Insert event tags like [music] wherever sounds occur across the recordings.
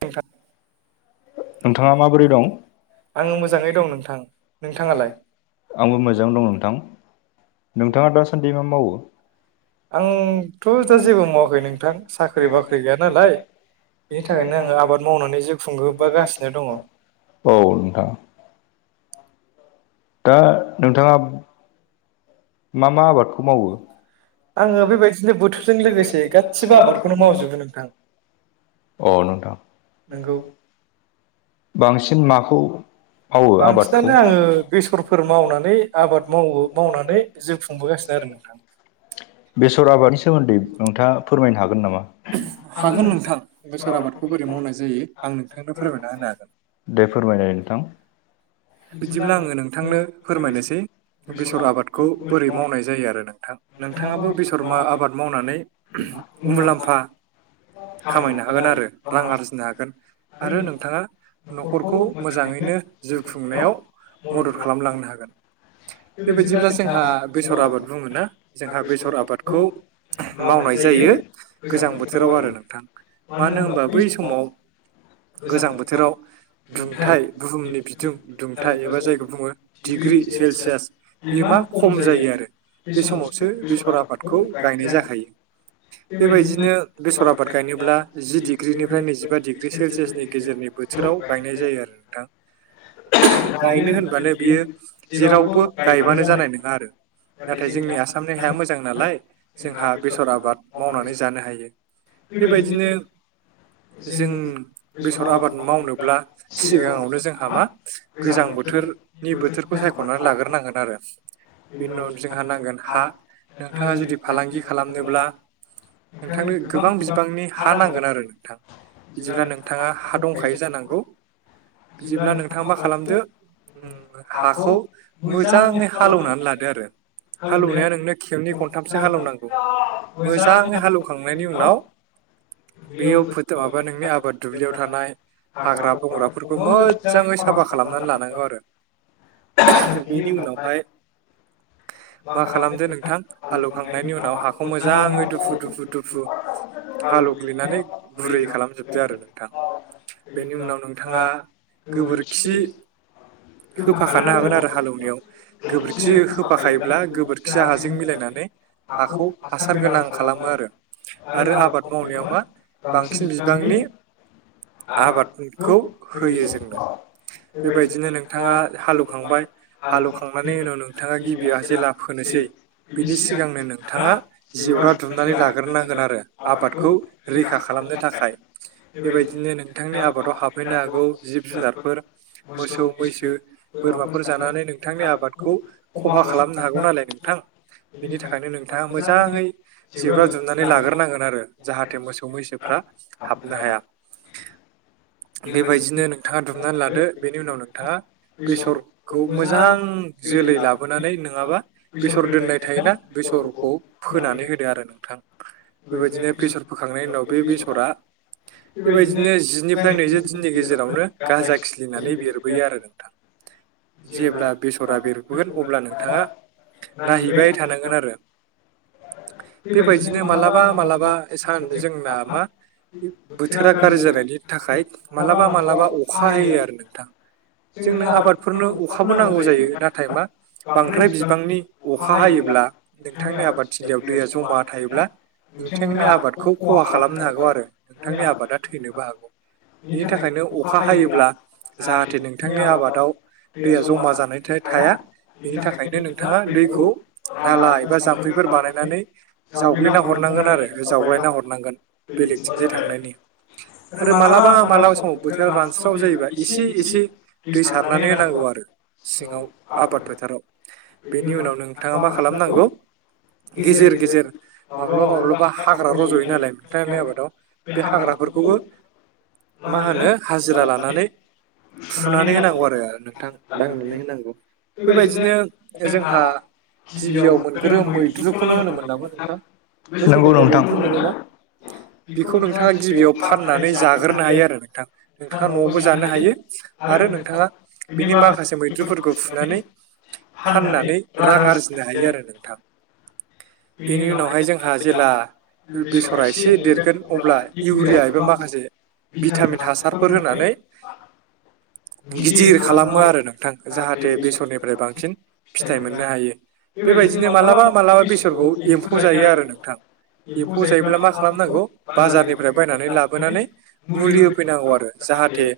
[unintelligible] नोंथाङा माबोरै दं आङो मोजाङै दं नोंथां नोंथाङालाय। आंबो मोजां दं नोंथां नोंथाङा दासान्दि मा मावो। आंथ' दा जेबो मावाखै नोंथां साख्रि बाख्रि गैया नालाय। बेनि थाखायनो आङो आबाद मावनानै जिउ खुंगो बागासिनो दङ। औ नोंथां दा नोंथाङा मा मा आबादखौ मावो। आङो [unintelligible] बेबायदिनो बोथोरजों लोगोसे गासिबो गासिबो आबादखौनो मावो। मावजोबो नोंथां औ नोंथां नोंगौ बांसिन माखौ मावो आबादखौ बांसिनानो आङो बेसरफोर मावनानै आबाद मावो मावनानै जिउ खुंबोगासिनो आरो। नोंथां। बेसर आबादनि सोमोन्दै नोंथाङा फोरमायनो हागोन नामा हागोन नोंथां बेसर आबाद। खौ बोरै मावनाय जायो आं नोंथांनो फोरमायना होनो हागोन। दे फोरमायनाय नोंथां। बिदिब्ला आङो नोंथांनो फोरमायनोसै। बेसर आबादखौ बोरै मावनाय जायो आरो नोंथां नोंथाङाबो बेसर आबाद मावनानै। मुलाम्फा। खामायनो हागोन आरो रां आरजिनो हागोन आरो नोंथाङा न'खरखौ मोजाङैनो जिउ खुंनायाव मदद खालामलांनो हागोन। बेबायदिब्ला जोंहा बेसर आबाद बुङो ना जोंहा बेसर आबादखौ मावनाय जायो गोजां बोथोराव आरो नोंथां मानो होनबा बै समाव गोजां बोथोराव दुंथायाइ बुहुमनि दुंथाइ एबा जायखौ बुङो डिग्रि सेलसियास बियो मा खम जायो आरो बे समावसो बेसर आबादखौ गायनाय जाखायो। बेबायदिनो बेसर आबाद गायनोब्ला जि डिग्रिनिफ्राय नैजिबा डिग्रि सेलसियासनि गेजेरनि बोथोराव गायनाय जायो आरो नोंथां। गायनो होनबानो बियो जेरावबो गायबानो जानाय नङा आरो। नाथाय जोंनि आसामनि हाया मोजां नालाय जोंहा बेसर आबाद मावनानै जानो हायो। बेबायदिनो जों बेसर आबाद मावनोब्ला सिगाङावनो जोंहा मा गोजां बोथोरनि बोथोरखौ सायख'नानै लाग्रोनांगोन आरो। बेनि उनाव जोंहा नांगोन हा नोंथाङा जुदि फालांगि खालामनोब्ला नोंथांनो गोबां बिबांनि हा नांगोन आरो नोंथां। बिदिब्ला नोंथाङा हा दंखायो जानांगौ बिदिब्ला नोंथाङा मा मा खालामदो हाखौ मोजाङै हालेवनानै लादो आरो। हालौवनाया नोंनो खेबनै खनथामसो हालौनांगौ मोजाङै हालेवखांनायनि उनाव बेयाव फोथ माबा नोंनि आबाद दुब्लियाव थानाय हाग्रा बंग्राफोरखौ मो जाङै साफा खालामनानै लानांगौ आरो बेनि उनावहाय मा खालामदो नोंथां हालौवखांनायनि उनाव हाखौ मोजाङै दुफु दुफु दुफु आलग्लिनानै बुरै खालामजोबदो आरो नोंथां बेनि उनाव नोंथाङा गोबोरखि होफाखानो हागोन आरो हालेव गोबोरखि होफाखायोब्ला गोबोरखिया हाजों मिलायनानै हाखौ हासार गोनां खालामो आरो आरो आबाद मावनायाव मा बांसिन बिबांनि आबादखौ होयो जोङो बेबायदिनो नोंथाङा हालेवखांबाय हालौवखांनायनि उनाव नोंथाङा गिबियाव जेला फोनोसै बिनि सिगांनो नोंथाङा जि जेवरा दुमनानै लाग्रोनांगोन आरो आबादखौ रैखा खालामनो थाखाय बेबायदिनो नोंथांनि आबादाव हाबफैनो हागौ जिब जुनारफोर मोसौ मैसो बोरमाफोर जानानै नोङो नोंथांनि आबादखौ खहा खालामनो हागौ नालाय नोंथां बेनि थाखायनो नोंथाङा मोजाङै जेब्रा जुमनानै लाग्रोनांगोन आरो जाहाथे मोसौ मैसोफ्रा हाबनो हाया बेबायदिनो नों नोंथाङा दुमनानै लादो बेनि उनाव नोंथाङा बेसरखौ मोजां जोलै लाबोनानै नङाबा बेसर दोननाय थायोना बेसरखौ फोनानै नानै होदो आरो नोंथां बेबायदिनो बेसर फोखांनायनि उनाव बे बेसरा बेबायदिनो जिनिफ्राय नैजि दिननि गेजेरावनो गाजा खिलिनानै बेरबोयो आरो नोंथां जेब्ला बेसरा बेरगगोन अब्ला नोंथाङा नायहैबाय थानांगोन आरो बेबायदिनो मालाबा मालाबा सान जोंना मा बे बोथोरा गाज्रि जानायनि थाखाय मालाबा मालाबा अखा जोंनो आबादफोरनो अखाबो नांगौ जायो नाथाय मा बांद्राय बिबांनि अखा हायोब्ला नोंथांनि आबादथिलियाव दैया जमा थायोब्ला नोंथांनि आबादखौ खहा खालामनो हागौ आरो नोंथांनि आबादा थैनोबो हागौ बेनि थाखाय आबादा खा हायोब्ला जाहाथे नोंथांनि आबादाव दैया जमा जानाय थाया बेनि थाखायनो नोंथाङा दैखौ नाला एबा जाम्फैफोर बानाय नानै जावग्लिना हरनांगोन आरो जावग्लायना हरनांगोन बेलेगथिंजाय थांनायनि आरो मालाबा मालाबा समाव बोथोरा रानस्राव जायोबा एसे एसे दै सारनानै होनांगौ आरो सिङाव आबाद फोथाराव बेनि उनाव नोंथाङा मा खालामनांगौ गेजेर गेजेर माब्लाबा माब्लाबा हाग्रा रज'यो नालाय नोंथांनि आबादाव बे हाग्राफोरखौ गङ मानो हाजिरा लानानै फुनानै होनांगौ आरो नोंथां दांनानै होनांगौ बेबायदिनो जोंहा गिबियाव मोनगोरोम मै मैद्रुखौनो होनोमोन नामा नोंथां बे समनिफ्राय मैद्रु मोनोना बेखौ नोंथाङा गिबियाव फाननानै जाग्रोनो हायो आरो नोंथां नोंथाङा न'आवबो जानो हायो आरो नोंथाङा बिनि माखासे मैद्रुफोरखौ फुनानै फाननानै रां आरजिनो हायो आरो नोंथां बेनि उनावहाय जोंहा जेला बेसरा एसे देरगोन अब्ला इउरिया एबा माखासे भिटामिन [unintelligible] फोर होनानै गिदिर खालामो आरो नोंथां जाहाथे बेसरनिफ्राय बांसिन फिथाइ मोननो हायो बेबायदिनो मालाबा मालाबा बेसरखौ एम्फौ जायो आरो नोंथां एम्फौ जायोब्ला मा खालामनांगौ बाजारनिफ्राय बायनानै लाबोनानै मुलि होफैनांगौ आरो जाहाथे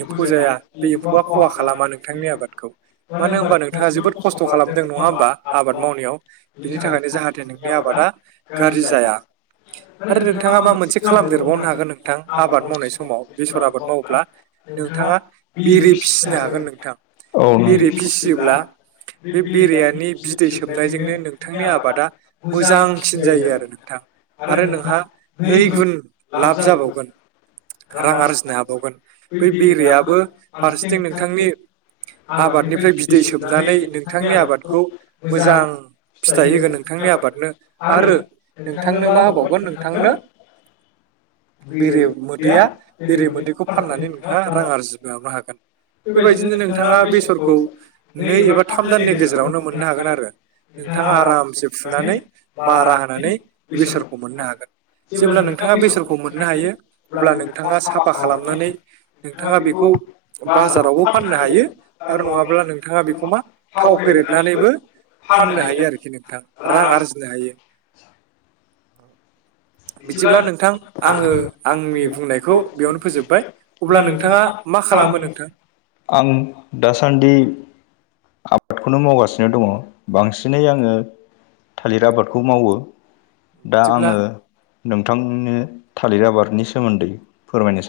एम्फौ जाया बे एम्फौआ खहा खालामा नोंथांनि आबादखौ मानो होनबा नोंथाङा जोबोद खस्थ' खालामदों नङा होमबा आबाद आबाद मावनायाव बिनि थाखायनो जाहाथे नोंनि आबादा गाज्रि जाया आरो नोंथाङा मा मोनसे खालामदेरबावनो हागोन नोंथां आबाद मावनाय समाव बेसर आबाद माव नोंथाङा बेरे फिसिनो हागोन नोंथां बेरे फिसियोब्ला बे बेरनि बिदै सोबनायजोंनो नोंथांनि आबादा मोजांसिन जायो आरो नोंथां आरो नोंहा नै गुन लाब जाबावगोन [inaudible] बावगोन बै बेरयाबो फारसेथिं नोंथांनि आबादनिफ्राय बिदै सोबनानै नोंथांनि आबादखौ मोजां फिथाइ होगोन नोंथां - आबादनो आरो नोंथांनो मा होबावगोन नोंथांनो बेरे मोदैया बेरे मोदैखौ फाननानै नोंथाङा रां आरजिनोबो हागोन बेबायदिनो नोंथाङा बेसरखौ नै एबा थाम दाननि गेजेरावनो मोननो हागोन आरो नोंथाङा आरामसे फुनानै मारा होनानै बेसरखौ मोननो हागोन जेब्ला नोंथाङा बेसरखौ मोननो हायो अब्ला नोंथाङा साफा खालामनानै नोंथाङा बेखौ बाजारावबो फाननो हायो आरो नङाब्ला नोंथाङा बेखौ मा थाव फेरेदनानैबो फाननो हायो आरोखि नोंथां रां आरजिनो हायो बिदिब्ला नोंथां आङो आंनि बुंनायखौ बेयावनो फोजोबबाय अब्ला नोंथाङा मा खालामो नोंथां? आं दासान्दि आबादखौनो मावगासिनो दङ बांसिनै आङो थालिर आबादखौ मावो दा बिदिब्ला आङो नोंथांनो थालिर आबादनि सोमोन्दै फोरमायनो स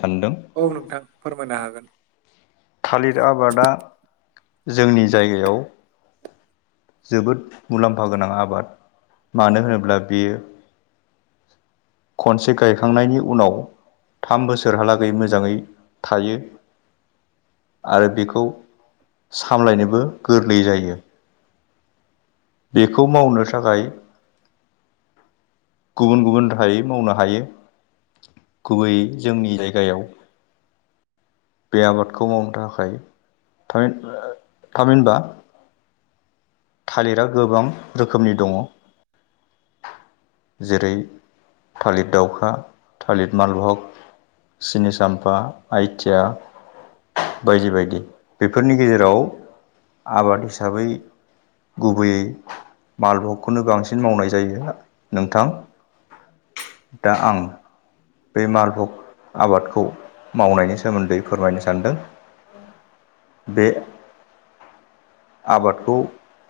औ नोंथां फोरमायनो हागोन थालिर आबादा जोंनि जायगायाव जोबोद मुलाम्फा गोनां आबाद मानो होनोब्ला बेयो खनसे गायखांनायनि उनाव थाम बोसोरहालागै मोजाङै थायो आरो बेखौ सामलायनोबो गोरलै जायो बेखौ मावनो थाखाय गुबुन गुबुन राहायै मावनो हायो गुबैयै जोंनि जायगायाव बे आबादखौ मावनो थाखाय [unintelligible] थामिनबा थालिरा गोबां रोखोमनि दङ जेरै थालिर दाउखा थालिर मालभग सिनिसामफा, आइथिया बायदि बायदि बेफोरनि गेजेराव आबाद हिसाबै गुबैयै मालभगखौनो बांसिन मावनाय जायो नोंथां दा आं बे मालभग आबादखौ मावनायनि सोमोन्दै फोरमायनो सानदों बे आबादखौ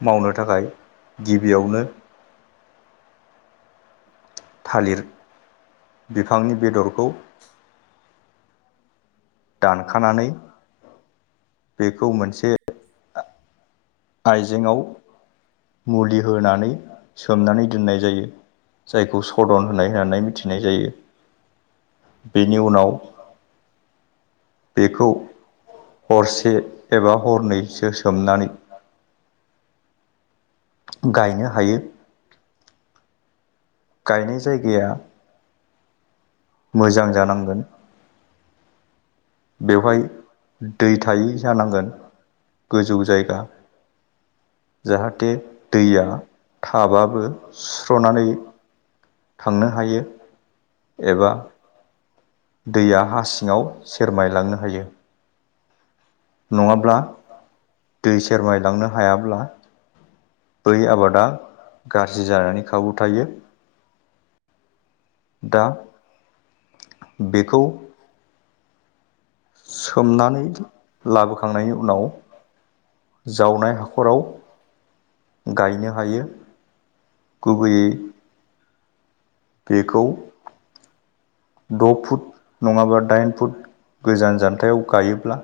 मावनो थाखाय गिबियावनो [inaudible] थालिर बिफांनि बेदरखौ दानखानानै बेखौ मोनसे आइजेेंआव मुलि होनानै सोमनानै दोननाय जायो। जायखौ सदन होननाय होननानै मिथिनाय जायो। बेनि उनाव बेखौ हरसे एबा हरनैसो सोमनानै गायनो हायो। गायनाय जायगाया मोजां जानांगोन बेवहाय दै थायै जानांगोन गोजौ जायगा जाहाथे दैया थाबाबो सुस्र'नानै थांनो हायो एबा दैया हा सिङाव सेरमायलांनो हायो। नङाब्ला दै सेरमायलांनो हायाब्ला बै आबादा गाज्रि जानानै खाबु थायो। दा बेखौ सोमनानै लाबोखांनायनि उनाव जावनाय हाखराव गायनो हायो गुबैयै बेखौ द' फुट नङाबा दाइन फुट गोजान जान्थायाव गायोब्ला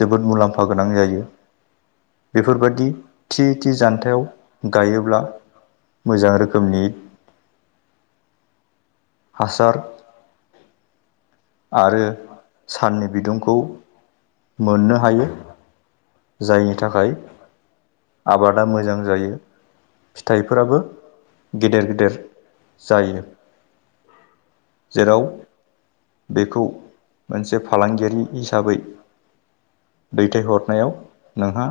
जोबोद मुलाम्फा गोनां जायो। बेफोरबादि थि थि जान्थायाव गायोब्ला मोजां रोखोमनि हासार आरो साननि बिदुंखौ मोननो हायो। जायनि थाखाय आबादा मोजां जायो। फिथाइफोराबो गेदेर गेदेर जायो। जेराव बेखौ मोनसे फालांगियारि हिसाबै दैथायहरनायाव नोंहा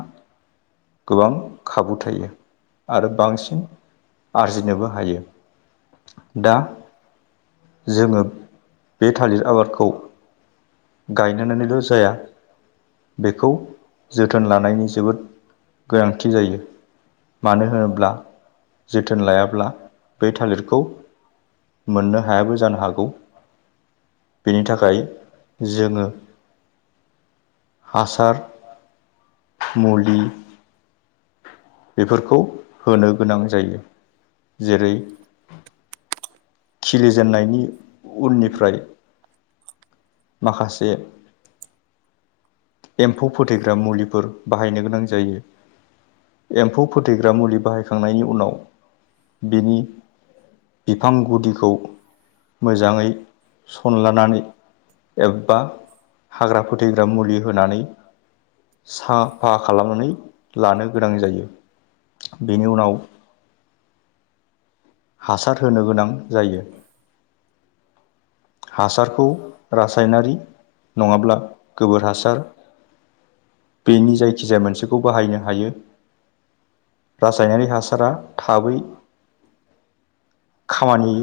गोबां खाबु थायो आरो बांसिन आरजिनोबो हायो। दा जोङो बे थालिर आबादखौ गायनानैल' जाया बेखौ जोथोन लानायनि जोबोद गोनांथि जायो। मानो होनोब्ला जोथोन लायाब्ला बै थालिरखौ मोननो हायाबो जानो हागौ बेनि थाखाय जोङो हासार मुलि बेफोरखौ होनो गोनां जायो जेरै खिलिजेननायनि उननिफ्राय माखासे एम्फौ फोथैग्रा मुलिफोर बाहायनो गोनां जायो। एम्फौ फोथैग्रा मुलि बाहायखांनायनि उनाव बिनि बिफां गुदिखौ मोजाङै सनलानानै एबा हाग्रा फोथैग्रा मुलि होनानै साफा खालामनानै लानो गोनां जायो। बेनि उनाव हासार होनो गोनां जायो। हासारखौ रासायनारि नङाब्ला गोबोर हासार बेनि जायखिजाया मोनसेखौ बाहायनो हायो। रासायनारि हासारा थाबै खामानि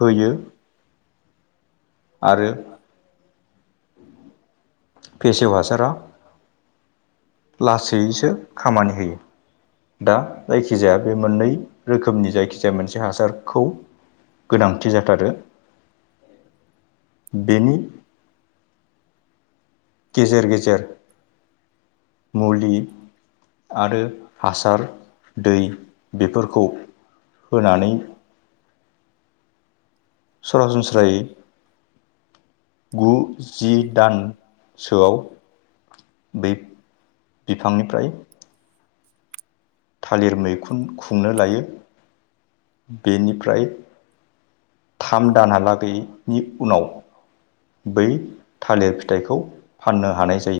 होयो आरो फेसेव हासारा लासैयैसो खामानि होयो दा जायखिजाया बे मोननै रोखोमनि जायखिजाया मोनसे हासारखौ गोनांथि जाथारो बेनि गेजेर गेजेर मुलि आरो हासार दै बेफोरखौ होनानै सरासनस्रायै गु जि दान सोआव बै बिफांनिफ्राय थालिर मैखुन खुंनो लायो बेनिफ्राय थाम दानहालागैनि उनाव बै थालिर फिथाइखौ फाननो हानाय जायो